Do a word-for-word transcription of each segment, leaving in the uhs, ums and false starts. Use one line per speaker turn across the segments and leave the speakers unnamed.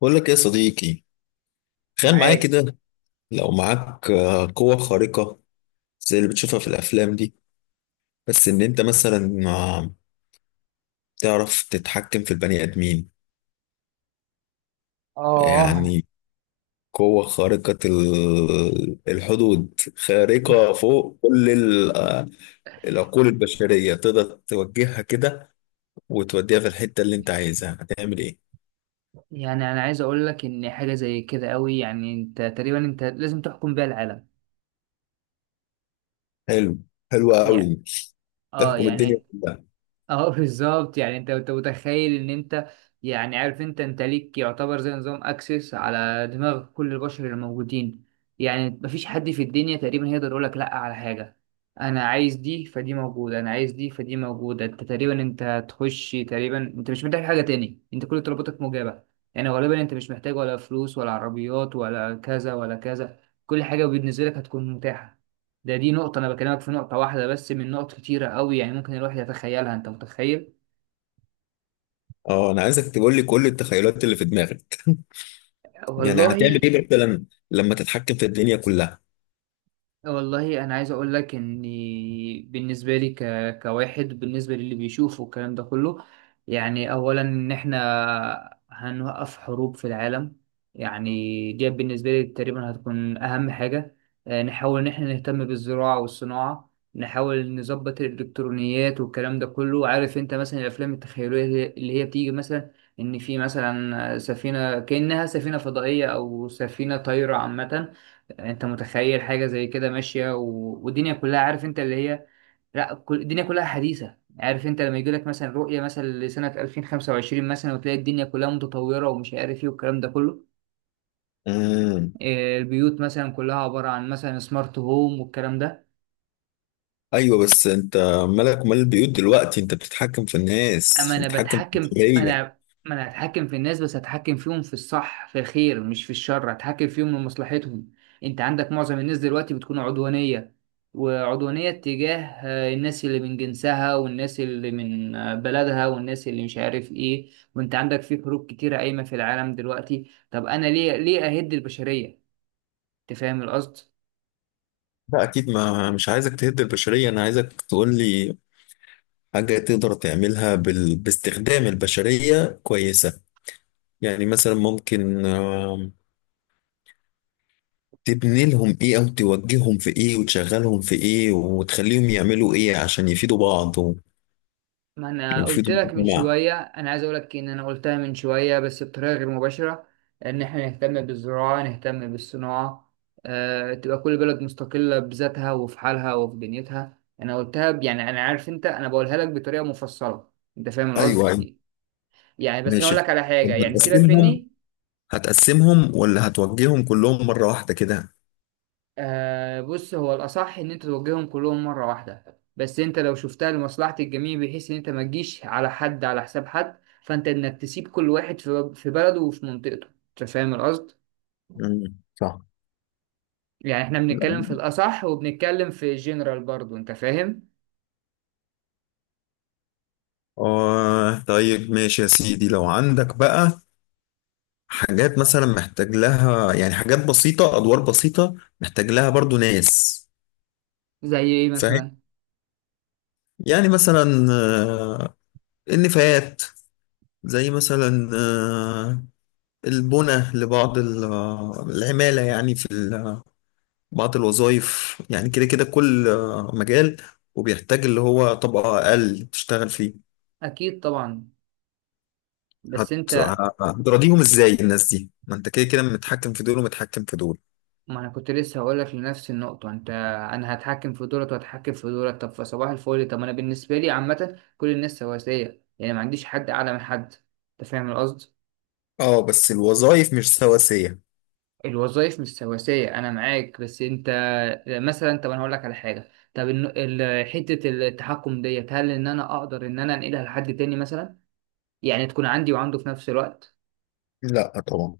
بقول لك إيه يا صديقي. تخيل معايا
معاك.
كده، لو معاك آه، قوة خارقة زي اللي بتشوفها في الأفلام دي، بس إن أنت مثلا آه، تعرف تتحكم في البني آدمين.
اه.
يعني قوة خارقة، ال- الحدود خارقة فوق كل ال- العقول البشرية، تقدر توجهها كده وتوديها في الحتة اللي أنت عايزها. هتعمل إيه؟
يعني انا عايز اقول لك ان حاجه زي كده قوي، يعني انت تقريبا انت لازم تحكم بيها العالم.
حلو. حلوة
يعني،
أوي.
اه،
تحكم الدنيا
يعني،
كلها.
اه بالظبط، يعني انت انت متخيل ان انت، يعني عارف انت انت ليك يعتبر زي نظام اكسس على دماغ كل البشر اللي موجودين. يعني مفيش حد في الدنيا تقريبا هيقدر يقول لك لا على حاجه. انا عايز دي فدي موجوده، انا عايز دي فدي موجوده، انت تقريبا انت هتخش، تقريبا انت مش محتاج حاجه تاني، انت كل طلباتك مجابه. يعني غالبا انت مش محتاج ولا فلوس ولا عربيات ولا كذا ولا كذا. كل حاجه بالنسبه لك هتكون متاحه. ده دي نقطة، أنا بكلمك في نقطة واحدة بس من نقط كتيرة أوي، يعني ممكن الواحد يتخيلها. أنت متخيل؟
أه، أنا عايزك تقول لي كل التخيلات اللي في دماغك. يعني هتعمل
والله.
ايه مثلا لما تتحكم في الدنيا كلها؟
والله انا عايز اقول لك ان بالنسبه لي ك... كواحد بالنسبه للي بيشوف والكلام ده كله. يعني اولا ان احنا هنوقف حروب في العالم، يعني دي بالنسبه لي تقريبا هتكون اهم حاجه. آه، نحاول ان احنا نهتم بالزراعه والصناعه، نحاول نظبط الالكترونيات والكلام ده كله. عارف انت مثلا الافلام التخيليه اللي اللي هي بتيجي مثلا ان في مثلا سفينه كانها سفينه فضائيه او سفينه طايره عامه. انت متخيل حاجه زي كده ماشيه و... والدنيا كلها؟ عارف انت اللي هي، لا، كل... الدنيا كلها حديثه. عارف انت لما يجي لك مثلا رؤيه مثلا لسنه ألفين وخمسة وعشرين مثلا وتلاقي الدنيا كلها متطوره ومش عارف ايه والكلام ده كله.
امم.
آه، البيوت مثلا كلها عباره عن مثلا سمارت هوم والكلام ده.
ايوه، بس انت مالك ومال البيوت دلوقتي؟ انت بتتحكم في الناس،
اما انا
بتتحكم في
بتحكم
البشريه.
انا، ما انا هتحكم في الناس بس هتحكم فيهم في الصح، في الخير مش في الشر، هتحكم فيهم لمصلحتهم. انت عندك معظم الناس دلوقتي بتكون عدوانية، وعدوانية تجاه آه، الناس اللي من جنسها، والناس اللي من آه، بلدها، والناس اللي مش عارف ايه، وانت عندك في حروب كتيرة قايمة في العالم دلوقتي. طب انا ليه، ليه اهد البشرية؟ انت فاهم القصد؟
لا، اكيد ما مش عايزك تهد البشريه، انا عايزك تقول لي حاجه تقدر تعملها بال... باستخدام البشريه كويسه. يعني مثلا ممكن آم، تبني لهم ايه، او توجههم في ايه، وتشغلهم في ايه، وتخليهم يعملوا ايه عشان يفيدوا بعض
ما انا قلت
ويفيدوا
لك من
المجتمع.
شويه، انا عايز اقول لك ان انا قلتها من شويه بس بطريقه غير مباشره، ان احنا نهتم بالزراعه نهتم بالصناعه. أه تبقى كل بلد مستقله بذاتها وفي حالها وفي دنيتها. انا قلتها ب- يعني انا عارف انت، انا بقولها لك بطريقه مفصله. انت فاهم
ايوه، أيوة.
القصد؟ يعني بس انا اقول
ماشي.
لك على حاجه،
لما
يعني سيبك
تقسمهم،
مني.
هتقسمهم ولا هتوجههم كلهم مرة واحدة كده؟
آه بص، هو الأصح إن أنت توجههم كلهم مرة واحدة، بس أنت لو شفتها لمصلحة الجميع بحيث إن أنت ما تجيش على حد على حساب حد، فأنت إنك تسيب كل واحد في في بلده وفي منطقته. أنت فاهم القصد؟
مم. صح.
يعني إحنا بنتكلم في الأصح وبنتكلم في جنرال برضه. أنت فاهم؟
آه، طيب ماشي يا سيدي. لو عندك بقى حاجات مثلا محتاج لها، يعني حاجات بسيطة، أدوار بسيطة محتاج لها برضو ناس.
زي إيه
فاهم؟
مثلا؟
يعني مثلا آه، النفايات، زي مثلا آه، البنى لبعض ال- آه، العمالة، يعني في ال- بعض الوظائف. يعني كده كده كل آه، مجال وبيحتاج اللي هو طبقة أقل تشتغل فيه.
أكيد طبعا. بس
هت...
أنت،
هتراضيهم ازاي الناس دي؟ ما انت كده كده متحكم في دول ومتحكم في دول.
ما أنا كنت لسه هقولك لنفس النقطة. أنت، أنا هتحكم في دولت وهتحكم في دولت، طب فصباح الفل. طب أنا بالنسبة لي عامة كل الناس سواسية، يعني ما عنديش حد أعلى من حد. أنت فاهم القصد؟
اه، بس الوظائف مش سواسية.
الوظائف مش سواسية أنا معاك، بس أنت مثلا، طب أنا هقول لك على حاجة. طب إن- ال- حتة التحكم ديت، هل إن أنا أقدر إن أنا أنقلها لحد تاني مثلا؟ يعني تكون عندي وعنده في نفس الوقت؟
لا طبعا.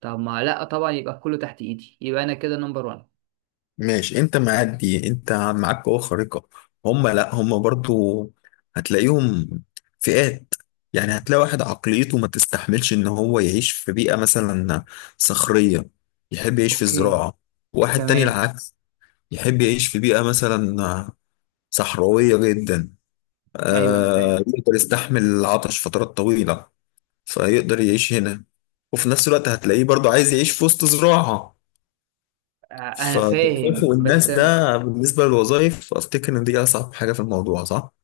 طب ما لأ طبعا، يبقى كله تحت إيدي، يبقى أنا كده نمبر وان.
ماشي، انت معدي، انت معاك قوة خارقة. هم، لا، هم برضو هتلاقيهم فئات. يعني هتلاقي واحد عقليته ما تستحملش ان هو يعيش في بيئة مثلا صخرية، يحب يعيش في
أوكي.
الزراعة. واحد تاني
تمام.
العكس، يحب يعيش في بيئة مثلا صحراوية جدا،
أيوه أنا
آه،
فاهم.
يقدر يستحمل العطش فترات طويلة فيقدر يعيش هنا، وفي نفس الوقت هتلاقيه برضو عايز يعيش في وسط زراعة.
آه، أنا فاهم
فتكافؤ الناس
بس أنا،
ده بالنسبة للوظائف، أفتكر إن دي أصعب حاجة في الموضوع، صح؟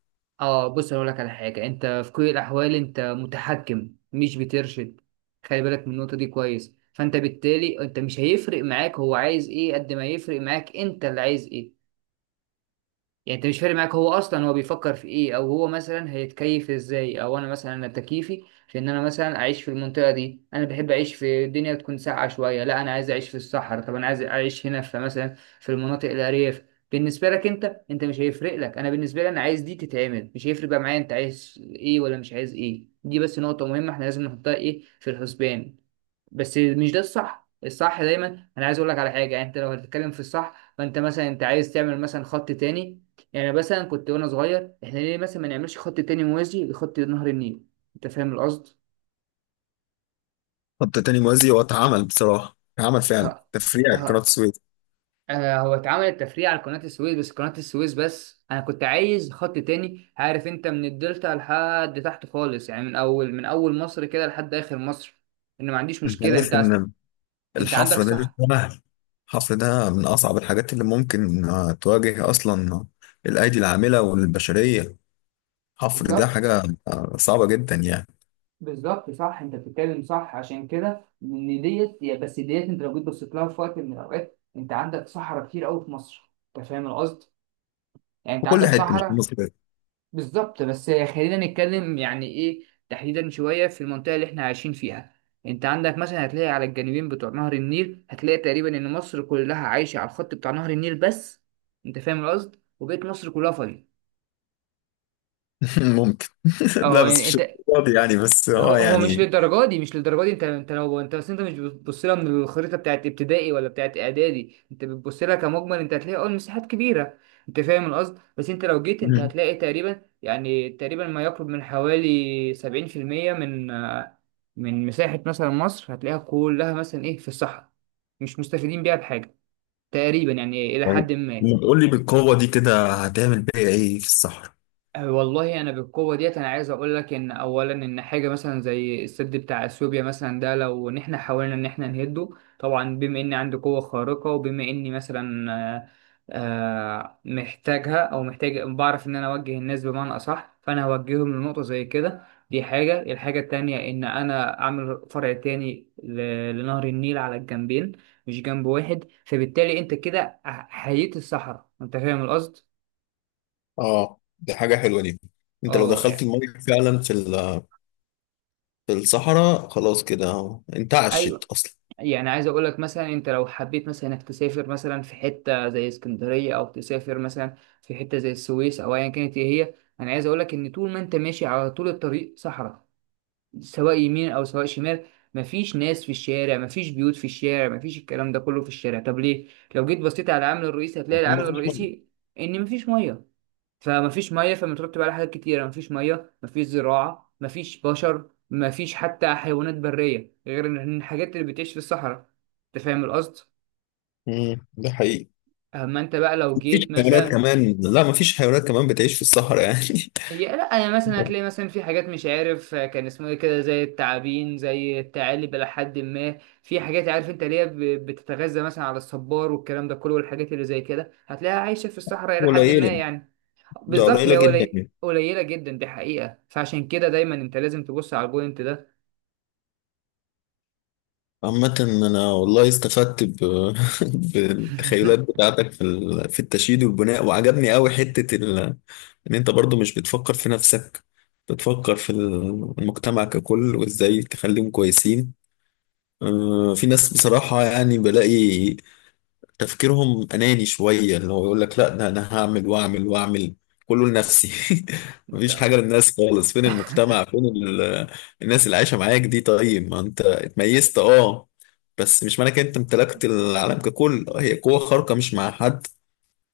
اه بص اقول لك على حاجه، انت في كل الاحوال انت متحكم مش بترشد. خلي بالك من النقطه دي كويس. فانت بالتالي انت مش هيفرق معاك هو عايز ايه، قد ما يفرق معاك انت اللي عايز ايه. يعني انت مش فارق معاك هو اصلا هو بيفكر في ايه، او هو مثلا هيتكيف ازاي، او انا مثلا انا تكييفي في ان انا مثلا اعيش في المنطقه دي. انا بحب اعيش في الدنيا تكون ساقعه شويه، لا انا عايز اعيش في الصحراء، طب انا عايز اعيش هنا في مثلا في المناطق الارياف. بالنسبه لك انت، انت مش هيفرق لك. انا بالنسبه لي انا عايز دي تتعمل، مش هيفرق بقى معايا انت عايز ايه ولا مش عايز ايه. دي بس نقطه مهمه احنا لازم نحطها ايه في الحسبان. بس مش ده الصح، الصح دايما. انا عايز اقول لك على حاجه، يعني انت لو هتتكلم في الصح، فانت مثلا انت عايز تعمل مثلا خط تاني. يعني مثلا كنت وانا صغير، احنا ليه مثلا ما نعملش خط تاني موازي لخط نهر النيل؟ انت فاهم القصد؟
خط تاني موازي، هو اتعمل بصراحة، اتعمل فعلا
ها.
تفريع قناة
ها.
السويس.
آه، هو اتعمل التفريع على قناة السويس بس، قناة السويس بس، انا كنت عايز خط تاني. عارف انت من الدلتا لحد تحت خالص، يعني من اول، من اول مصر كده لحد اخر مصر. ان ما عنديش
أنت
مشكلة انت
عارف
اصلا،
إن
انت عندك
الحفر ده مش
صح.
سهل؟ الحفر ده من أصعب الحاجات اللي ممكن آه، تواجه أصلا الأيدي العاملة والبشرية. الحفر ده
بالظبط.
حاجة آه، صعبة جدا يعني.
بالظبط صح، انت بتتكلم صح. عشان كده ان ديت يا- بس ديت، انت لو جيت بصيت لها في وقت من الاوقات، انت عندك صحراء كتير قوي في مصر. انت فاهم القصد؟ يعني انت
في كل
عندك
حتة مش في
صحراء.
مصر.
بالظبط بس خلينا نتكلم يعني ايه تحديدا شويه في المنطقه اللي احنا عايشين فيها. انت عندك مثلا هتلاقي على الجانبين بتوع نهر النيل، هتلاقي تقريبا ان مصر كلها عايشه على الخط بتاع نهر النيل بس. انت فاهم القصد؟ وبقيت مصر كلها فاضيه.
ممكن. لا،
اه
بس مش
انت،
فاضي يعني، بس
هو
اه
هو مش
يعني.
للدرجه دي، مش للدرجه دي. انت انت لو انت اصل انت مش بتبص لها من الخريطه بتاعت ابتدائي ولا بتاعت اعدادي، انت بتبص لها كمجمل. انت هتلاقي اه المساحات كبيره. انت فاهم القصد؟ بس انت لو جيت انت
مم.
هتلاقي تقريبا يعني تقريبا ما يقرب من حوالي سبعين في المية من آه، من مساحه مثلا مصر، هتلاقيها كلها مثلا ايه في الصحراء. مش مستفيدين بيها بحاجه تقريبا يعني الى
طيب،
حد ما.
قول لي بالقوة دي كده هتعمل بيها ايه في الصحراء؟
آه، والله انا بالقوه ديت انا عايز اقول لك ان اولا ان حاجه مثلا زي السد بتاع اثيوبيا مثلا ده، لو ان احنا حاولنا ان احنا نهده، طبعا بما اني عندي قوه خارقه وبما اني مثلا آه، آه، محتاجها او محتاج بعرف ان انا اوجه الناس بمعنى اصح، فانا هوجههم لنقطه زي كده. دي حاجه. الحاجه التانية ان انا اعمل فرع تاني ل- لنهر النيل على الجنبين، مش جنب واحد. فبالتالي انت كده حييت الصحراء. انت فاهم القصد؟
اه، دي حاجة حلوة دي. انت لو
اه
دخلت
يعني.
المية فعلا في ال- في الصحراء، خلاص كده انت عشت
ايوه
اصلا.
يعني، عايز اقول لك مثلا انت لو حبيت مثلا انك تسافر مثلا في حته زي اسكندريه، او تسافر مثلا في حته زي السويس، او ايا كانت ايه هي. انا عايز اقول لك ان طول ما انت ماشي على طول الطريق صحراء، سواء يمين او سواء شمال. مفيش ناس في الشارع، مفيش بيوت في الشارع، مفيش الكلام ده كله في الشارع. طب ليه؟ لو جيت بصيت على العامل الرئيسي هتلاقي
عشان
العامل
ما فيش مية.
الرئيسي ان مفيش ميه. فمفيش ميه فمترتب على حاجات كتيره، مفيش ميه، مفيش زراعه، مفيش بشر، مفيش حتى حيوانات بريه غير إن الحاجات اللي بتعيش في الصحراء. انت فاهم القصد؟
امم ده حقيقي.
اما انت بقى لو
مفيش
جيت
حيوانات
مثلا،
كمان؟ لا، مفيش حيوانات كمان بتعيش في الصحراء يعني.
هي لا، يعني مثلا هتلاقي مثلا في حاجات مش عارف آه، كان اسمه ايه كده، زي التعابين زي الثعالب الى حد ما. في حاجات عارف انت اللي هي ب- بتتغذى مثلا على الصبار والكلام ده كله، والحاجات اللي زي كده هتلاقيها عايشه في الصحراء الى حد ما
قليلة.
يعني.
ده
بالظبط،
قليلة
هي
جدا
قلي...
يعني.
قليلة جدا دي حقيقة. فعشان كده دايما انت لازم تبص على البوينت ده.
عامة أنا والله استفدت ب... بالتخيلات بتاعتك في ال... في التشييد والبناء، وعجبني قوي حتة ال... إن أنت برضو مش بتفكر في نفسك، بتفكر في المجتمع ككل وإزاي تخليهم كويسين. آه، في ناس بصراحة يعني بلاقي تفكيرهم أناني شوية، اللي هو يقول لك لا ده أنا هعمل وأعمل وأعمل، كله لنفسي.
انت.
مفيش حاجة للناس خالص. فين المجتمع، فين ال- الناس اللي عايشة معاك دي؟ طيب ما أنت اتميزت، أه بس مش معنى كده أنت امتلكت العالم ككل. آه، هي قوة خارقة، مش مع حد.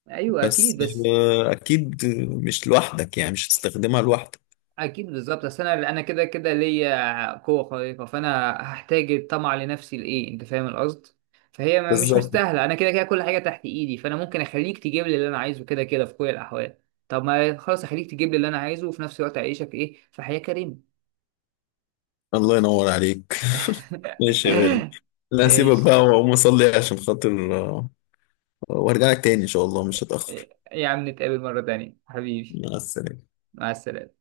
ايوه
بس
اكيد بس،
آه، أكيد مش لوحدك يعني، مش هتستخدمها لوحدك.
اكيد بالظبط. اصل انا انا كده كده ليا قوة خارقة، فانا هحتاج الطمع لنفسي لايه؟ انت فاهم القصد؟ فهي ما- مش
بالظبط.
مستاهلة. انا كده كده كل حاجة تحت ايدي، فانا ممكن اخليك تجيب لي اللي انا عايزه كده كده في كل الاحوال. طب ما خلاص، اخليك تجيب لي اللي انا عايزه وفي نفس الوقت اعيشك ايه في حياة كريمة.
الله ينور عليك. ماشي يا غالي. لا، هسيبك
ماشي.
بقى وأقوم أصلي عشان خاطر آه، وأرجع لك تاني إن شاء الله، مش هتأخر.
يا عم نتقابل مرة تانية حبيبي.
مع السلامة.
مع السلامة.